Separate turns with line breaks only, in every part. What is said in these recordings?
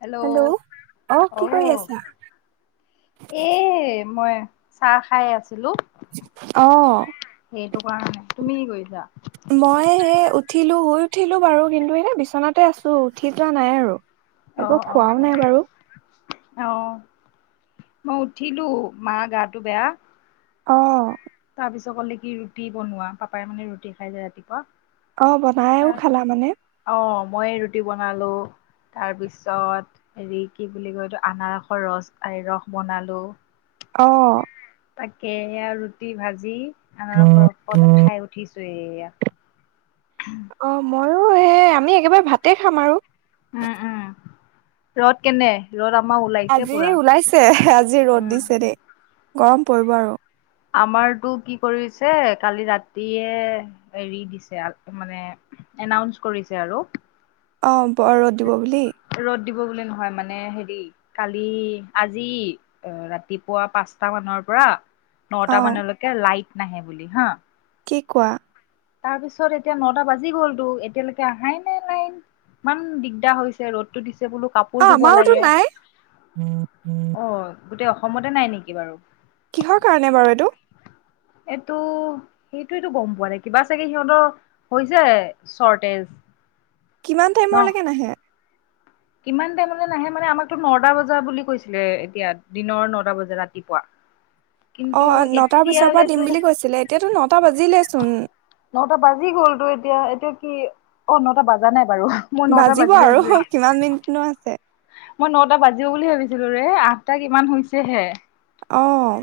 Hello.
অ কি কৰি
আহ,
আছা?
এ মই চাহ খাই আছিলো।
আহ'।
এতো কৰা নাই তুমি কি কৰিছা?
মই সে উঠিলো শুই উঠিলো বাৰু কিন্তু এনে বিচনাতে আছো উঠি যোৱা নাই আৰু একো খোৱাও নাই বাৰু।
অঁ মই উঠিলো মাৰ গাটো বেয়া।
অঁ।
তাৰ পিছত ক'লে কি ৰুটি বনোৱা পাপাই মানে ৰুটি খাই যায় ৰাতিপুৱা।
অঁ বনাইও
তাৰ
খালা মানে?
অ মই ৰুটি বনালোঁ তাৰপিছত হেৰি কি বুলি কয় এইটো আনাৰসৰ ৰস বনালোঁ।
অঁ
তাকে সেইয়া ৰুটি ভাজি আনাৰসৰ ওপতে খাই উঠিছো। সেইয়া
অঁ মইও সেই আমি একেবাৰে ভাতে খাম আৰু
উম, উম ৰদ কেনে? ৰ'দ আমাৰ ওলাইছে
আজি
পুৰা
ওলাইছে আজি ৰ'দ দিছে দেই। গৰম পৰিব আৰু।
আমাৰতো কি কৰিছে কালি ৰাতিয়ে হেৰি দিছে মানে এনাউঞ্চ কৰিছে আৰু
অ', বৰ ৰদ দিব বুলি?
ৰ'দ দিব বুলি নহয় মানে হেৰি কালি আজি ৰাতিপুৱা পাঁচটা মানৰ পৰা
অ
নটা মানলৈকে লাইট নাহে বুলি হা
কি কোৱা
তাৰ পিছত এতিয়া নটা বাজি গ'লতো এতিয়ালৈকে আহাই নাই লাইন ইমান দিগদাৰ হৈছে ৰ'দতো দিচে বোলো
অ
কাপোৰ ধুব
আমাৰোতো
লাগে
নাই।
অ গোটেই অসমতে নাই নেকি বাৰু?
কিহৰ কাৰণে বাৰু এইটো
এইটো সেইটোটো গম পোৱা নাই কিবা চাগে সিহঁতৰ হৈছে ছৰতেজ।
কিমান টাইমৰলৈকে নাহে
কিমান টাইমলৈ নাহে মানে আমাকতো নটা বজা বুলি কৈছিলে এতিয়া দিনৰ নটা বজা ৰাতিপুৱা। কিন্তু
অঁ নটাৰ পিছৰ পৰা দিম
এতিয়ালেতো
বুলি কৈছিলে এতিয়াতো নটা বাজিলেচোন।
নটা বাজি গ'লতো এতিয়া এতিয়া কি অ', নটা বাজা নাই। বাৰু মই নটা
বাজিব
বাজিলে
আৰু [unintelligible] আছে।
মই নটা বাজিব বুলি ভাবিছিলো ৰে আঠটা কিমান হৈছেহে।
অঁ।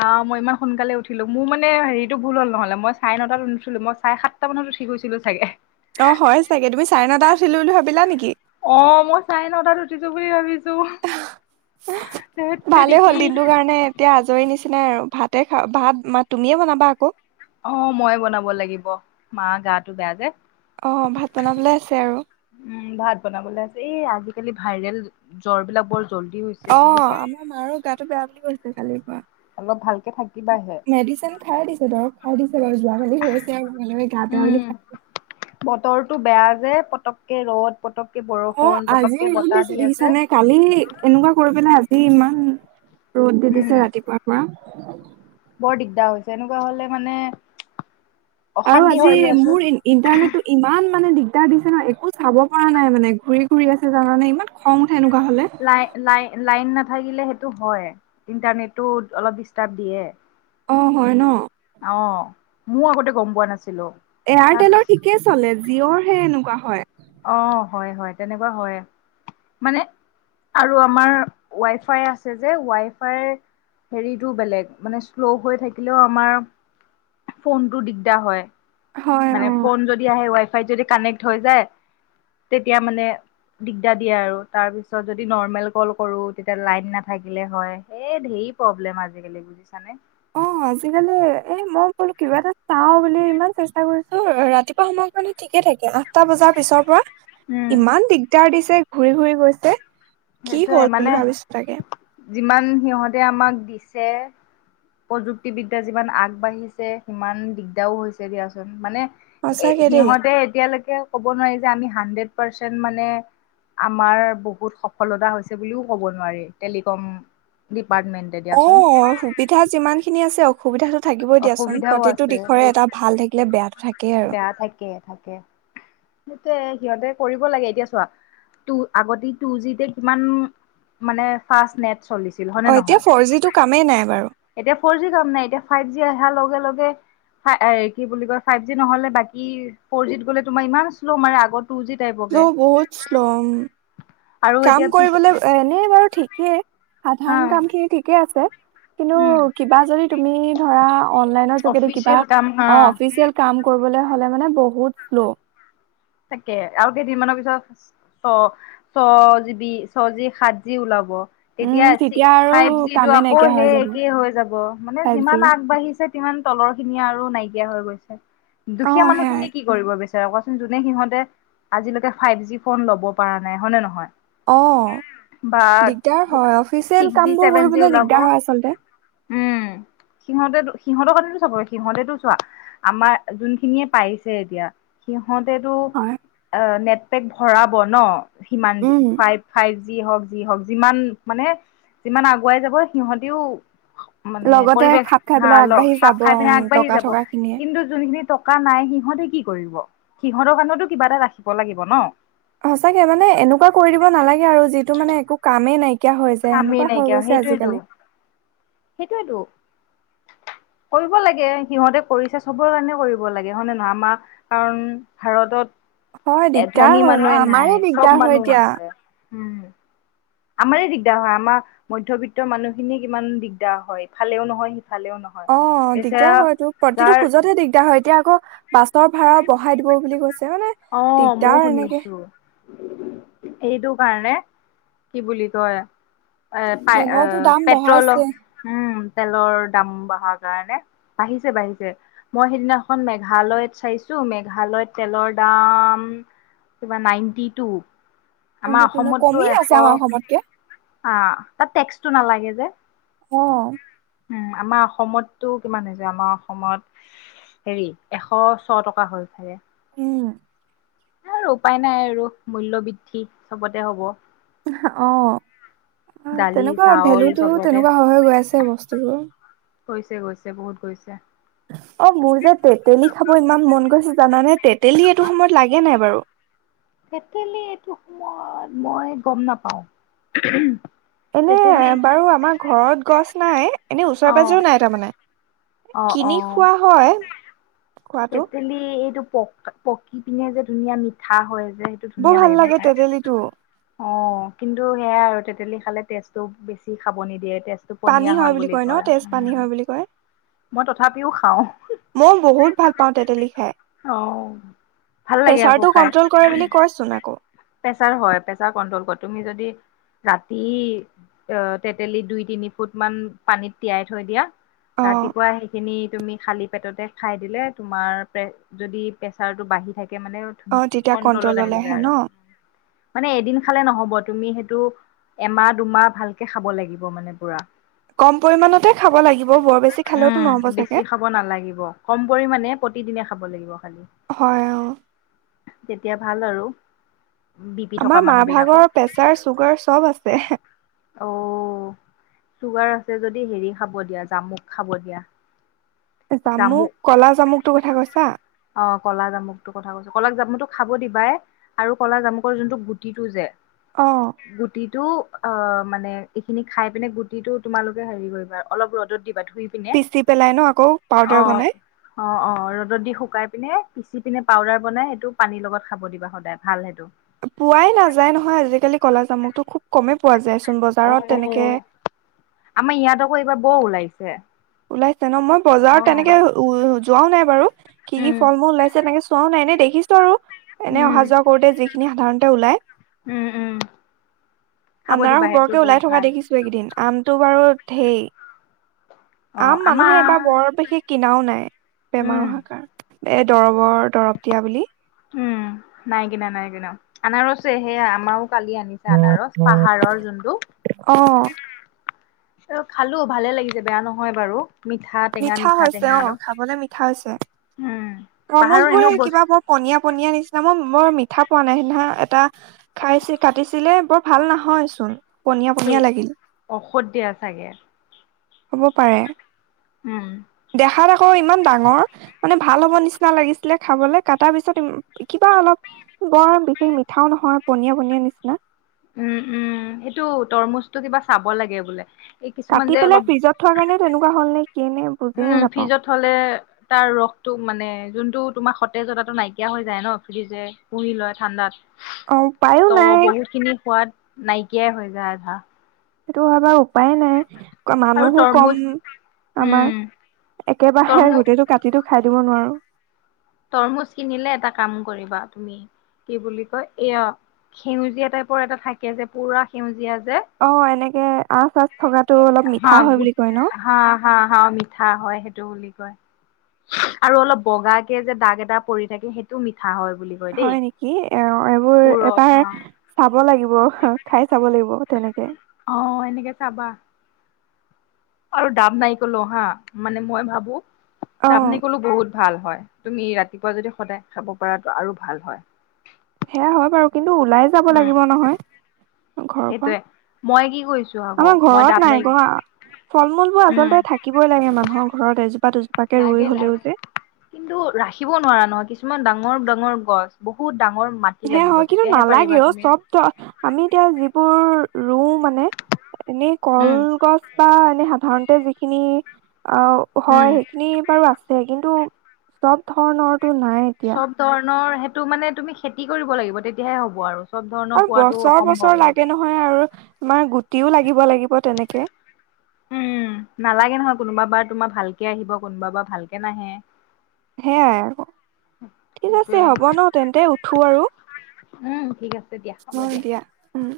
অঁ মই ইমান সোনকালে উঠিলো মোৰ মানে হেৰিটো ভুল হ'ল নহ'লে মই চাৰে নটাত নোঠিলো মই চাৰে সাতটা মানত উঠি গৈছিলো চাগে
অঁ হয় চাগে তুমি চাৰে নটাত উঠিলো বুলি ভাবিলা নেকি?
অঁ মই চাৰে নটাত উঠিছো বুলি ভাবিছো। ধেত
ভালেই
তেৰিকি
হ'ল দিনটোৰ কাৰণে এতিয়া আজৰি নিচি নাই আৰু ভাতে খা ভাত মা তুমিয়ে বনাবা আকৌ
অ মইয়ে বনাব লাগিব, মাৰ গাটো বেয়া যে
অ ভাত বনাবলে আছে আৰু
উম ভাত বনাবলৈ আছে এই আজিকালি ভাইৰেল জ্বৰ বিলাকবৰ
অ আমাৰ মাৰো গাটো বেয়া বুলি কৈছে কালিৰ পৰা।
অলপ ভালকে থাকিবাহে
মেডিচিন খাই দিছে ধৰক খাই দিছে বাৰু যোৱাকালি হৈছে আৰু এনেই গা বেয়া বুলি
তৰটো বেয়া যে পটককে ৰ'দ পতককে
অ
বৰষুণ
আজি
পতককে
ৰ'দ
বতাহ দি
দিছে
আছে
দেখিছানে? কালি এনেকুৱা কৰি পেলাই ইমান ৰ'দ দি
উম
দিছে ৰাতিপুৱাৰ পৰা। উ [unintelligible]
বৰ দিগদাৰ হৈছে, তেনেকুৱা হ'লে মানে
আৰু
অশান্তি
আজি
হয় দিয়াচোন
মোৰ ইন ইণ্টাৰনেটটো ইমান ইমানে দিগদাৰ দিছে ন একো চাব পৰা নাই মানে, ঘূৰি ঘূৰি আছে জানানে ইমান খং সেনেকুৱা হ'লে
লাই লাই লাইন নাথাকিলে সেইটো হয়, ইণ্টাৰনেটটো অলপ ডিষ্টাৰ্ব দিয়ে।
অ হয় ন
অ' ময়ো আগতে গম পোৱা নাছিলো। তাৰপিছ
এয়াৰটেলৰ ঠিকেই চলে জিঅ'ৰ হে এনেকুৱা হয়।
অ' হয়- হয় তেনেকুৱা হয় মানে, আৰু আমাৰ ৱাইফাই আছে যে ৱাই ফাইৰ হেৰিটো বেলেগ মানে শ্ল' হৈ থাকিলেও আমাৰ ফোনটো দিগদাৰ হয়।
হয়
মানে ফোন
অ
যদি আহে ৱাই যদি কানেক্ট হৈ যায়, তেতিয়া মানে দিগদাৰ দিয়ে আৰু তাৰপিছত যদি নৰ্মেল কল কৰো, তেতিয়া লাইন নাথাকিলে হয় সেই ধেৰ প্ৰব্লেম আজিকালি বুজিছানে।
অ' আজিকালি এ মই বোলো কিবা এটা চাও বুলি ইমান চেষ্টা কৰিছো ৰাতিপুৱা সময় কাৰণি ঠিকে থাকে আঠটা বজাৰ পিছৰ পৰা
উম
ইমান দিগদাৰ দিছে। ঘূৰি -ঘূৰি গৈছে। কি
সেইটোয়ে
হ'ল
মানে
বুলি ভাবিছো তাকে
যিমান সিহঁতে আমাক দিছে প্ৰযুক্তিবিদ্যা যিমান আগবাঢ়িছে, সিমান দিগদাৰও হৈছে দিয়াচোন মানে এ,
সঁচাকে দেই
সিহঁতে এতিয়ালৈকে। ক'ব নোৱাৰি যে আমি হাণ্ড্ৰেট পাৰ্চেন মানে আমাৰ বহুত সপ সফলতা হৈছে বুলিও ক'ব নোৱাৰি। টেলিকম দীপ
অ', সুবিধা যিমানখিনি আছে অসুবিধা তত থাকিবই দিয়াচোন।
অসুবিধাও
প্ৰতিটো
আছে
দিশৰে
সেই
এটা ভাল থাকিলে বেয়াটো থাকেই আৰু।
কে, সেইটোৱে সিহঁতে কৰিব লাগে এতিয়া চোৱা, টু আগতি টু জিতে কিমান মানে ফাষ্ট নেট। চলিছিল হয়নে
অ এতিয়া
নহয়?
ফ'ৰ জিটো কামেই নাই বাৰু
এতিয়া ফ'ৰ জি কাম নাই। এতিয়া যি আহা লগে লগে হা, এ, কি বুলি কয় ফাইব জি নহলে বাকী ফ'ৰ জিত গ'লে তোমাৰ ইমান শ্ল' মাৰে আগত।
ল, বহুত শ্লম।
আৰু এতিয়া
কাম
পিছ
কৰিবলৈও এনে। বাৰু ঠিকে।
হা
সাধাৰণ কামখিনি ঠিকে আছে। কিন্তু
উম
কিবা যদি তুমি ধৰা অলনাইনৰ যোগেদি কিবা
অফিচিয়েল কাম হা
অফিচিয়েল কাম কৰিবলেহ। ভালে মানে বহুত লো।
তাকে আৰু কেইদিনমানৰ পিছত ছ, ছ জিবি ছ জি সাত জি ওলাব। তেতিয়া
উম
চি,
আৰু
ফাইব জিটো
কামেই
আকৌ
নাইকিয়া হৈ
সেই
যাব
একেই হৈ যাব। মানে
ফাইভ
যিমান
জিৰ'
আগবাঢ়িছে তিমান তলৰখিনি আৰু নাই দিয়া হৈ গৈছে।
অ
দুখীয়া
সেয়াই
মানুহখিনি কি কৰিব বেছ তে কোৱাচোন যুদ নে সিহঁতে আজিলৈকে ফাইব জি ফ'ন ল'ব পাৰা নাই। হয় নে নহয়?
অ',
বা
দিগদাৰ হয়। অফিচিয়েল
ছিক্স জি
কামবোৰ
ছেভেন জি
কৰিবলৈ
ওলাব
দিগদাৰ হয় আচলতে।
সিহঁতেটো সিহঁতৰ কাৰণেতো চবৰে সিহঁতেটো চোৱা আমাৰ যোনখিনিয়ে পাৰিছে এতিয়া সিহ সিহঁতেটো
হয়
আ, নেট। পেক ভৰাব ন'। সিমান যি
উম
ফাইব ফাইব। যি হওক যি হওক যিমান মানে যিমান আগুৱাই যাব সিহঁতিও। মানে
লগতে
পৰিৱেশ
খাপ খাই
হা,
পেলাই
ল,
আগবাঢ়ি
খাপ
যাব
খাই পিনে
উম
আগবাঢ়ি
টকা
যাব।
থকা খিনিয়ে
কিন্তু যোনখিনি টকা নাই সিহঁতে কি কৰিব? সিহঁতৰ কাৰণটো কিবা এটা ৰাখিব লাগিব ন'?
সঁচাকে মানে এনেকুৱা কৰি দিব নালাগে। আৰু যিটো মানে একো কামেই নাই। কিয়া হৈ যায়
কামেই
এনুকুৱা হৈ গৈছে আজিকালি।
সেইটোয়েটো কৰিব লাগে। সিহঁতে কৰিছে চবৰ কাৰণে কৰিব লাগে। হয়নে নহয়? আমাৰ কাৰণ ভাৰতত।
হয়
এ
দিগদাৰ
ধনী
হয়। অ',
মানুহে নাই
আমাৰে
চব
দিগদাৰ হয়
মানুহ
এতিয়া।
আছে উম। আমাৰে দিগদাৰ হয়। আমাৰ মধ্যবিত্তৰ মানুহখিনি কিমান দিগদাৰ হয়। ইফালেও নহয় সি
অ দিগদাৰ হয়টো প্ৰতিটো
যাৰ
খোজতে দিগদাৰ হয় এতিয়া আকৌ বাছৰ ভাড়া বঢ়াই দিব বুলি কৈছে মানে
অ ময়ো
দিগদাৰ এনেকে
শুনিছো এইটো কাৰণে কি বুলি কয় পাই পায়
তেলৰটো দাম
পেট্ৰ'লো
বঢ়াইছে
উম তেলৰ দাম বঢ়াৰ কাৰণে বাঢ়িছে বাঢ়িছে মই সেইদিনাখন মেঘালয়ত চাইছো মেঘালয়ত তেলৰ দাম কিবা নিয়েইণ্টি টো। আমাৰ
টুৱেন্টি টু ন
অসমতটো
কমি
এশ।
আছে আমাৰ অসমতকে
আ, [unintelligible] টেক্স টো নালাগে যে।
অহ '।
উম, আমাৰ অসমতটো কিমান হৈছে আমাৰ অসমত হেৰি এশ ছ টকা হ'ল চাগে।
উম।
আৰু উপায় নাই আৰু। মূল্য বৃদ্ধি চবতে হব।
অহ '। অ,
দালি
তেনেকুৱা
চাউল
ভেলুটো
চবতে
তেনেকুৱা হৈ হৈ গৈ আছে বস্তুবোৰ।
গৈছে গৈছে বহুত গৈছে
অ, মোৰ যে তেতেলী খাব ইমান মন গৈছে জানে তেতেলী এইটো সময়ত লাগে নাই বাৰু?
তেতেলি এইটো সময়ত মই গম নাপাও।
এনে বাৰু আমাৰ ঘৰত গছ নাই। এনে ওচৰে
অঁ
পাজৰেও নাই তাৰমানে। কিনি খোৱা হয়। খোৱাটো
তেতেলি এইটো পক পকি পিনে যে ধুনীয়া মিঠা হয় যে সেইটো
বৰ ভাল লাগে তেতেলীটো।
অ, কিন্তু সেয়াই আৰু তেতেলি খালে তেজটো বেছি খাব নিদিয়ে
পানী হয় বুলি কয় ন। তেজ পানী হয় বুলি কয়।
মই তথাপিও খাও।
মই বহুত ভাল পাওঁ তেতেলী খাই।
অঁ ভাল লাগে
প্ৰেচাৰটো কন্ট্ৰল কৰে বুলি কয়চোন আকৌ।
প্ৰেচাৰ হয় প্ৰেচাৰ কন্ট্ৰল কৰা তুমি যদি ৰাতি তেতেলী দুই, তিনি ফুট মান পানীত তিয়াই থৈ দিয়া
অ
ৰাতিপুৱা সেইখিনি তুমি খালী পেটতে খাই দিলে তোমাৰ যদি প্ৰেচাৰটো বাঢ়ি থাকে মানে
অ তেতিয়া
কন্ট্ৰলত
কন্ট্ৰললে
আহি
আহে
যায়
ন
আৰু। মানে এদিন খালে নহব তুমি সেইটো এমাহ দুমাহ ভালকে খাব লাগিব মানে পুৰা।
কম পৰিমাণতে খাব লাগি
উম। বেছি খাব নালাগিব। কম পৰিমাণে প্ৰতিদিনে খাব লাগিব। খালি
হয় অ'।
তেতিয়া ভাল আৰু বি পি থকা
আমাৰ
মানুহ
মাৰ
বিলাকৰ
ভাগৰ প্ৰেচাৰ চুগাৰ চব আছে।
অ চুগাৰ আছে যদি হেৰি খাব দিয়া জামু খাব দিয়া। জামু
জামুক কলা জামুকটো কথা কৈছা
অ কলা জামুকটোৰ কথা কৈছো কলা জামুকটো খাব দিবাই আৰু কলা জামুকৰ যোনটো গুটিটো যে
অহ।
টো অ মানে এইখিনি খাই পিনে গুটিটো তোমালোকে হেৰি কৰিবা অলপ ৰ'দত দিবা ধুই পিনে
পিচি পেলাই ন আকৌ?
অ
পাউদাৰ বনাই
অ অ ৰ'দত দি শুকাই পিনে পিচি পিনে পাউদাৰ বনাই সেইটো পানীৰ লগত খাব দিবা সদায়, ভাল সেইটো।
পোৱাই নাযায় নহয় আজিকালি কলা জামুটো, খুব কমেই পোৱা যায় চু
অঁ অ আমাৰ ইয়াত আকৌ এইবাৰ বৰ ওলাই ছে [inaudible]
ওলাই ন মই বজাৰত তেনেকে ও যোৱাও নাই বাৰু। কি কি
উম
ফল মূল ওলাইছে তেনেকে চোৱাও নাই এনেই দেখিছো আৰু। এনেই অহা
উম
যোৱা কৰোতে যি খিনি সাধাৰণতে ওলায়
উম উম খাব
আনাৰস
দিবা সেইটো
বৰকে ওলাই
বহুত
থকা
ভাল
দেখিছো এইকেইদিন আমটো বাৰু ধেই
অ
আম মানুহে এবাৰ
আমাৰ
বৰ বেছি কিনাও নাই বেমাৰ
উম
অহা কাৰ এই দৰৱৰ দৰৱ দিয়া বুলি।
উম নাই কিনা নাই কিনা অনাৰসো সেয়া আমাও কালি আনিছে আনাৰস পাহাৰৰ যোনটো
অ
অ খালো ভালে লাগিছে বেয়া নহয় বাৰু। মিঠা টেঙা
মিঠা হৈছে
টেঙা
অ
আৰু
খাবলে মিঠা হৈছে।
উম পাহাৰৰ
তৰমুজ বোৰ
এনেও
হে
বস্তু
কিবা বৰ পনীয়া পনীয়া নিচিনা মই মই মিঠা পোৱা নাই সিদিনা এটা খাইছে কাটিছিলে বৰ ভাল নহয় চোন পনীয়া
সেই
পনীয়া লাগিল।
ঔষধ দিয়া চাগে।
হ'ব পাৰে।
উম
দেখাত আকৌ ইমান ডাঙৰ মানে ভাল হ'ব নিচিনা লাগিছিলে খাবলে কটাৰ পিছত ইম কিবা অলপ বৰ বিশেষ মিঠাও নহয় পনীয়া পনীয়া নিচিনা।
উম-উম সেইটো তৰমুজটো কিবা খাব লাগে বোলে। এই কিছুমান
কাটি
যে
পেলাই
অলপ
ফ্ৰিজত থোৱাৰ কাৰণে তেনেকুৱা হ'ল নেকি।
উম ফ্ৰিজত থ'লে তাৰ ৰসটো মানে যোনটো তোমাৰ সতেজতাটো নাইকিয়া হৈ যায় ন ফ্ৰিজে পুহি লয় ঠাণ্ডাত।
অ' পায়ো নাই
নাইকিয় হৈ যায় আধা।
সেইটো হব উপায় নাই।
আৰু
মানুহো কম
তৰমুজ উম
আমাৰ একেবাৰে
তৰমু
গোটেইটো কাটিটো খাই দিব নোৱাৰোঁ।
তৰমুজ কিনিলে এটা কাম কৰিবা তুমি কি বুলি কয় এয়া সেউজীয়া টাইপৰ এটা থাকে যে পুৰা সেউজীয়া যে
অ' এনেকে আচ চাচ থকাাতটো অলপ
হা
মিঠা হয় বুলি
গোট
কয় ন
হা হা হা মিঠা হয় সেইটো বুলি কয় আৰু অলপ বগা যে দাগ এটা পৰি থাকে সেইটো মিঠা। হয় বুলি কয় দেই
হয় নেকি অ' এইবোৰ
পুৰত
এবাৰ
হা
চ চাব লাগিব খাই চাব লাগিব।। তেনেকে,
আহ এনেকে চাবা। আৰু দাব নাই কলো হা। মানে মই ভাবো
অ
দাব নাৰিকলো বহুত ভাল হয়। তুমি ৰাতিপুৱা যদি সদায় খাব পাৰাতটো আৰু ভাল হয়।
সেয়া হয় বাৰু কিন্তু টো ওলাই যাব
উম
লাগিব নহয়। ঘৰৰ পৰা।
সেইটোৱে মই কি কৰিছো আকৌ
আমাৰ
মই
ঘৰত
দাব
নাই ক হ। ফল-মূল বোৰ
উম
আচল্ততে থাকিবই লাগে মানুহৰ ঘৰত এজোপ
লাগে, লাগে। কিন্তু ৰাখিব নোৱাৰা নহয় কিছুমান ডাঙৰ গছ বহুত ডাঙৰ মাটি
সে
লাগিব
হয়। কিন্তু
তেতিয়াহে পাৰিবা
নালাগেও
তুমি
চব তো আমি এতিয়া যিবোৰ ৰৰু মানে এনে কল
উম
গছ বা এনেই সাধাৰণতে যি খিনি অ, হয়
উম
সেইখিনি বাৰু আছে। কিন্তু চব ধৰণৰ
চব ধৰণৰ হে টো মানে তুমি খেতি কৰিব লাগিব তেতিয়াহে হ'ব আৰু। চব ধৰণৰ
আৰু
পোৱাটো
বছৰ,
অসম্ভৱ
বছৰ
আৰু
লাগে নহয় আৰু। আমাৰ গো গুটি লাগিব লাগিব তেনেকে।
উম, নালাগে নহয় কোনোবা বাৰ তোমাৰ ভালকে আহিব কোনোবা বাৰ ভালকে নাহে।
সেয়াই আকৌ। ঠিক আছে
সেইটোয়ে
হ'ব ন তেন্তে উঠো আৰু।
উম, ঠিক আছে দিয়া হ'ব
মহ দিয়া। উম'।